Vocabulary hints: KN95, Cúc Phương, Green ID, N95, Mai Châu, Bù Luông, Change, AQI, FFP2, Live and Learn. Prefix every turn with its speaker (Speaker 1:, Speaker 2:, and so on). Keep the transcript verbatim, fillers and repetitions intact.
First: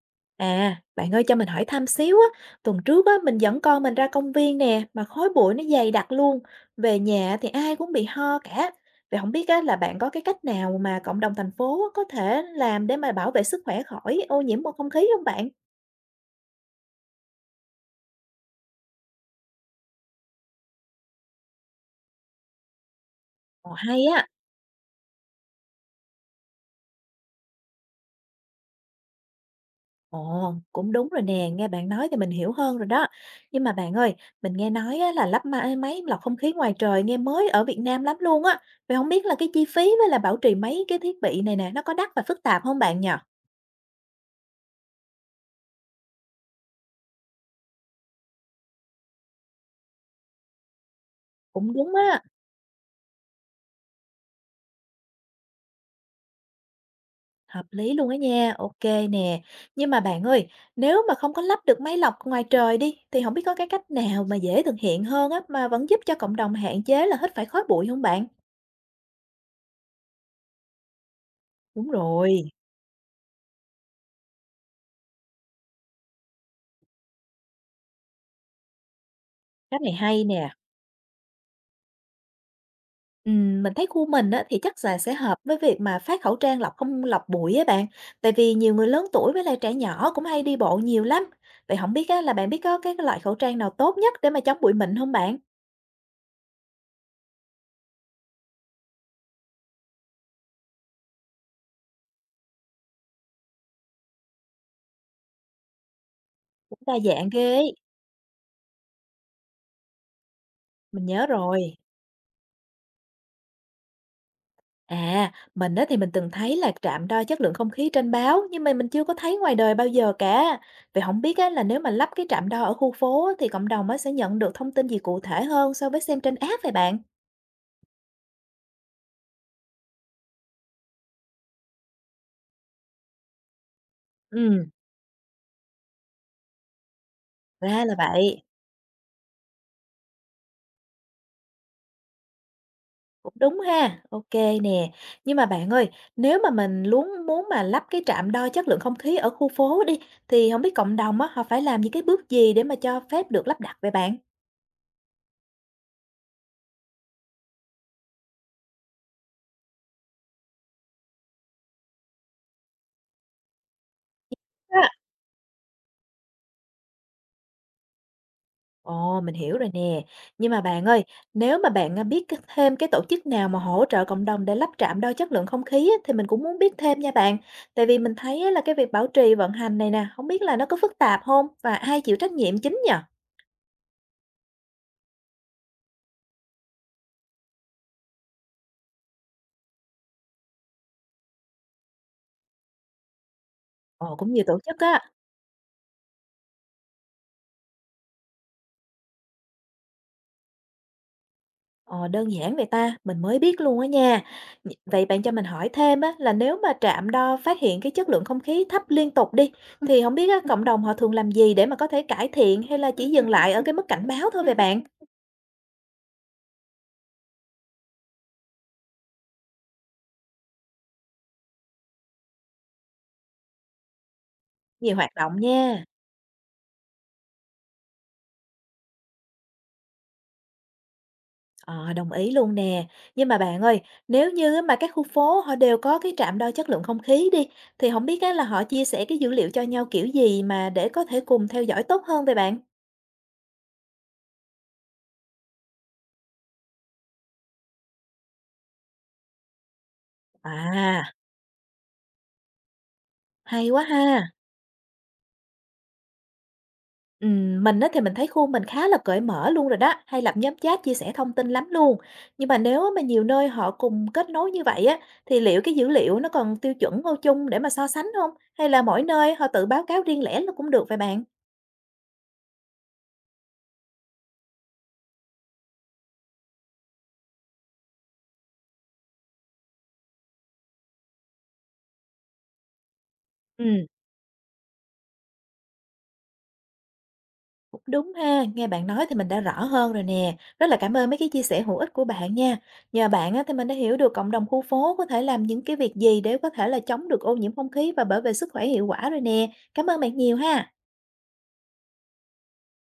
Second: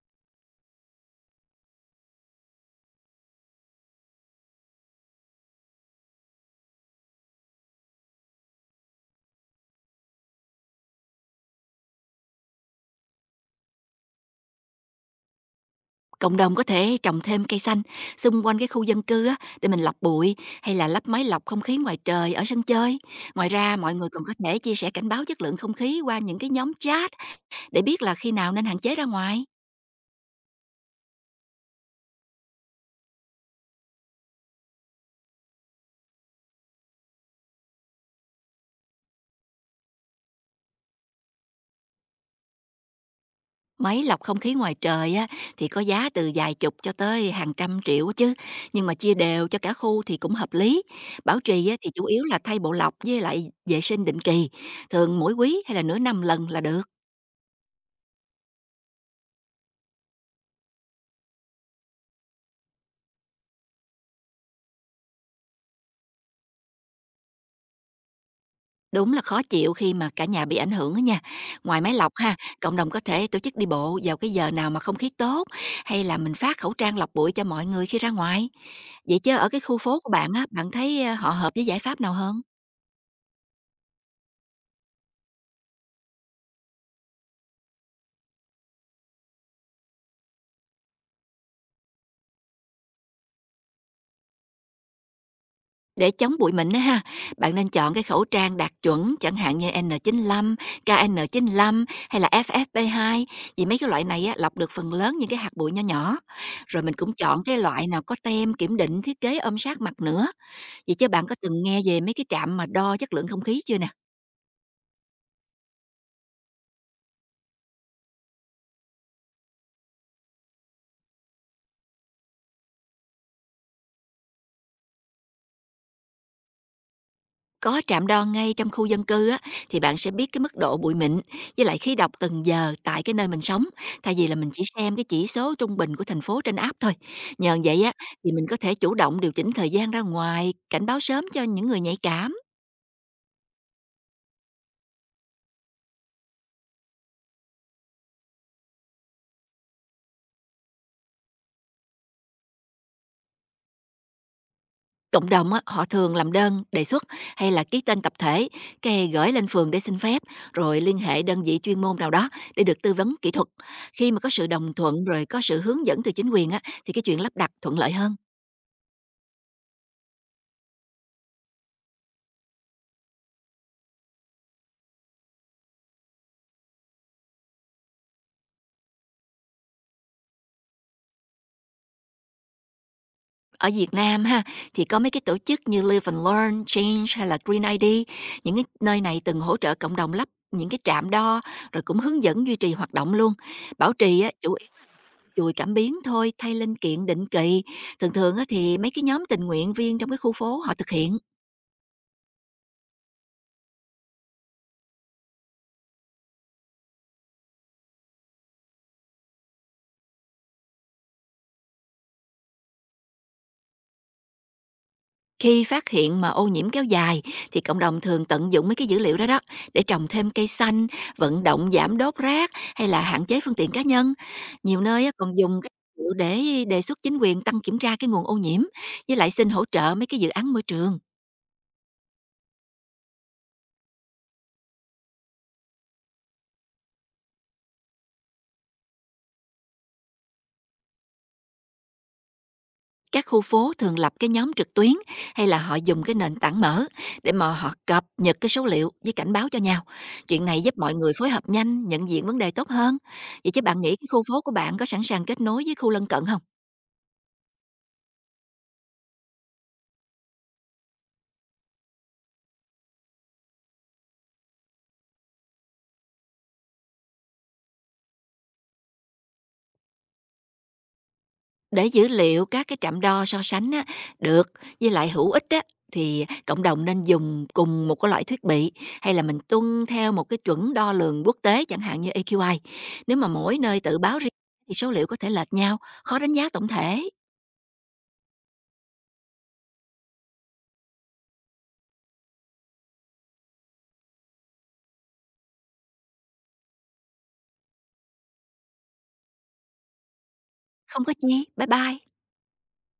Speaker 1: À, bạn ơi cho mình hỏi thăm xíu á, tuần trước á mình dẫn con mình ra công viên nè mà khói bụi nó dày đặc luôn. Về nhà thì ai cũng bị ho cả. Vậy không biết á là bạn có cái cách nào mà cộng đồng thành phố á, có thể làm để mà bảo vệ sức khỏe khỏi ô nhiễm bầu không khí không bạn?
Speaker 2: Cộng đồng có thể trồng thêm cây xanh xung quanh cái khu dân cư á, để mình lọc bụi hay là lắp máy lọc không khí ngoài trời ở sân chơi. Ngoài
Speaker 1: Ồ
Speaker 2: ra, mọi
Speaker 1: hay
Speaker 2: người còn
Speaker 1: á.
Speaker 2: có thể chia sẻ cảnh báo chất lượng không khí qua những cái nhóm chat để biết là khi nào nên hạn chế ra ngoài.
Speaker 1: Ồ, cũng đúng rồi nè, nghe bạn nói thì mình hiểu hơn rồi đó. Nhưng mà bạn ơi, mình nghe nói á, là lắp ma- máy lọc không khí ngoài trời nghe mới ở Việt Nam lắm luôn á. Vậy không biết là cái chi phí với là bảo trì mấy cái thiết bị này nè, nó có đắt và phức tạp không bạn nhỉ?
Speaker 2: Máy lọc không khí ngoài trời á, thì có giá từ vài chục cho tới hàng trăm triệu á chứ. Nhưng mà chia đều cho cả khu thì cũng hợp lý. Bảo trì
Speaker 1: Cũng
Speaker 2: á, thì
Speaker 1: đúng
Speaker 2: chủ
Speaker 1: á,
Speaker 2: yếu là thay bộ lọc với lại vệ sinh định kỳ. Thường mỗi quý hay là nửa năm lần là được.
Speaker 1: hợp lý luôn á nha, OK nè. Nhưng mà bạn ơi, nếu mà không có lắp được máy lọc ngoài trời đi, thì không biết có cái cách nào mà dễ thực hiện hơn á, mà vẫn giúp cho cộng đồng hạn chế là hít phải khói bụi không bạn?
Speaker 2: Đúng là khó chịu khi mà cả nhà bị ảnh hưởng đó nha. Ngoài
Speaker 1: Đúng
Speaker 2: máy lọc ha,
Speaker 1: rồi,
Speaker 2: cộng đồng có thể tổ chức đi bộ vào cái giờ nào mà không khí tốt hay là mình phát khẩu trang lọc bụi cho mọi người khi ra ngoài. Vậy chứ ở cái khu
Speaker 1: cách này
Speaker 2: phố của
Speaker 1: hay
Speaker 2: bạn á,
Speaker 1: nè.
Speaker 2: bạn thấy ờ, họ hợp với giải pháp nào hơn?
Speaker 1: Ừm, mình thấy khu mình á, thì chắc là sẽ hợp với việc mà phát khẩu trang lọc không lọc bụi á bạn, tại vì nhiều người lớn tuổi với lại trẻ nhỏ cũng hay đi bộ nhiều lắm. Vậy không biết á, là bạn biết có cái loại khẩu trang nào tốt nhất để mà chống bụi mịn không bạn?
Speaker 2: Để chống bụi mịn á ha, bạn nên chọn cái khẩu trang đạt chuẩn chẳng hạn như en chín năm, ca en chín năm hay là ép ép pê hai vì mấy cái loại này á, lọc được phần lớn những cái hạt bụi nhỏ nhỏ.
Speaker 1: Cũng
Speaker 2: Rồi
Speaker 1: đa
Speaker 2: mình cũng
Speaker 1: dạng
Speaker 2: chọn
Speaker 1: ghê
Speaker 2: cái
Speaker 1: ấy,
Speaker 2: loại nào có tem kiểm định thiết kế ôm sát mặt nữa. Vậy
Speaker 1: mình
Speaker 2: chứ
Speaker 1: nhớ
Speaker 2: bạn có
Speaker 1: rồi.
Speaker 2: từng nghe về mấy cái trạm mà đo chất lượng không khí chưa nè?
Speaker 1: À, mình đó thì mình từng thấy là trạm đo chất lượng không khí trên báo nhưng mà mình chưa có thấy ngoài đời bao giờ cả. Vậy không biết á là nếu mà lắp cái trạm đo ở khu phố á, thì cộng đồng á sẽ nhận được thông tin gì cụ thể hơn so với xem trên app vậy bạn?
Speaker 2: Có trạm đo ngay trong khu dân cư á, thì bạn sẽ biết cái mức độ bụi mịn với lại khí độc từng giờ tại cái nơi mình sống, thay vì là mình chỉ
Speaker 1: Ừ,
Speaker 2: xem cái chỉ số trung bình của thành phố trên app thôi. Nhờ vậy
Speaker 1: ra
Speaker 2: á,
Speaker 1: là
Speaker 2: thì
Speaker 1: vậy.
Speaker 2: mình có thể chủ động điều chỉnh thời gian ra ngoài, cảnh báo sớm cho những người nhạy cảm.
Speaker 1: Cũng đúng ha. OK nè. Nhưng mà bạn ơi, nếu mà mình muốn muốn mà lắp cái trạm đo chất lượng không khí ở khu phố đi thì không biết cộng đồng á họ phải làm những cái bước gì để mà cho phép được lắp đặt vậy bạn?
Speaker 2: Cộng đồng á, họ thường làm đơn, đề xuất hay là ký tên tập thể, cái gửi lên phường để xin phép, rồi liên hệ đơn vị chuyên môn nào đó để được tư vấn kỹ thuật. Khi mà có sự đồng thuận rồi có sự hướng dẫn từ chính quyền á, thì cái chuyện lắp đặt thuận lợi hơn.
Speaker 1: Ồ, mình hiểu rồi nè. Nhưng mà bạn ơi, nếu mà bạn à, biết cái- thêm cái tổ chức nào mà hỗ trợ cộng đồng để lắp trạm đo chất lượng không khí á, thì mình cũng muốn biết thêm nha bạn. Tại vì mình thấy á, là cái việc bảo trì vận hành này nè, không biết là nó có phức tạp không và ai chịu trách nhiệm chính nhờ?
Speaker 2: Ở Việt Nam ha thì có mấy cái tổ chức như Live and Learn, Change hay là Green ai đi. Những cái nơi này từng hỗ trợ cộng đồng lắp những cái trạm đo rồi cũng hướng dẫn duy trì hoạt động luôn. Bảo
Speaker 1: Ồ,
Speaker 2: trì á,
Speaker 1: cũng nhiều
Speaker 2: chủ
Speaker 1: tổ chức á.
Speaker 2: chùi cảm biến thôi, thay linh kiện định kỳ. Thường thường á thì mấy cái nhóm tình nguyện viên trong cái khu phố họ thực hiện.
Speaker 1: Ồ, đơn giản vậy ta, mình mới biết luôn á nha. Nh- Vậy bạn cho mình hỏi thêm á, là nếu mà trạm đo phát hiện cái chất lượng không khí thấp liên tục đi, thì không biết á, cộng đồng họ thường làm gì để mà có thể cải thiện hay là chỉ dừng lại ở cái mức cảnh báo thôi vậy bạn?
Speaker 2: Khi phát hiện mà ô nhiễm kéo dài thì cộng đồng thường tận dụng mấy cái dữ liệu đó đó để trồng thêm cây xanh, vận động giảm đốt rác hay là hạn chế phương tiện cá nhân. Nhiều
Speaker 1: Nhiều
Speaker 2: nơi
Speaker 1: hoạt
Speaker 2: á còn
Speaker 1: động
Speaker 2: dùng cái
Speaker 1: nha.
Speaker 2: dữ liệu để đề xuất chính quyền tăng kiểm tra cái nguồn ô nhiễm với lại xin hỗ trợ mấy cái dự án môi trường.
Speaker 1: Ờ, đồng ý luôn nè. Nhưng mà bạn ơi, nếu như á mà các khu phố họ đều có cái trạm đo chất lượng không khí đi, thì không biết á là họ chia sẻ cái dữ liệu cho nhau kiểu gì mà để có thể cùng theo dõi tốt hơn vậy bạn?
Speaker 2: Các khu phố thường lập cái nhóm trực tuyến hay là họ dùng cái nền tảng mở để mà họ cập nhật cái số liệu với cảnh báo cho nhau. Chuyện này giúp mọi
Speaker 1: À,
Speaker 2: người phối hợp nhanh, nhận diện vấn đề tốt hơn. Vậy chứ
Speaker 1: hay
Speaker 2: bạn
Speaker 1: quá
Speaker 2: nghĩ cái khu
Speaker 1: ha.
Speaker 2: phố của bạn có sẵn sàng kết nối với khu lân cận không?
Speaker 1: Ừm, mình á thì mình thấy khu mình khá là cởi mở luôn rồi đó, hay lập nhóm chat chia sẻ thông tin lắm luôn. Nhưng mà nếu á mà nhiều nơi họ cùng kết nối như vậy á, thì liệu cái dữ liệu nó còn tiêu chuẩn ô chung để mà so sánh không? Hay là mỗi nơi họ tự báo cáo riêng lẻ là cũng được vậy bạn?
Speaker 2: Để dữ liệu các cái trạm đo so sánh á, được với lại hữu ích á, thì cộng đồng nên dùng cùng một cái loại thiết bị hay là mình tuân theo một cái chuẩn đo lường quốc tế chẳng hạn như a quy ai. Nếu mà mỗi nơi
Speaker 1: Ừm.
Speaker 2: tự báo riêng thì số liệu có thể lệch nhau, khó đánh giá tổng thể.
Speaker 1: Cũng đúng ha, nghe bạn nói thì mình đã rõ hơn rồi nè. Rất là cảm ơn mấy cái chia sẻ hữu ích của bạn nha. Nhờ bạn á, thì mình đã hiểu được cộng đồng khu phố có thể làm những cái việc gì để có thể là chống được ô nhiễm không khí và bảo vệ sức khỏe hiệu quả rồi nè. Cảm ơn bạn nhiều ha.
Speaker 2: Không có chi, bye bye.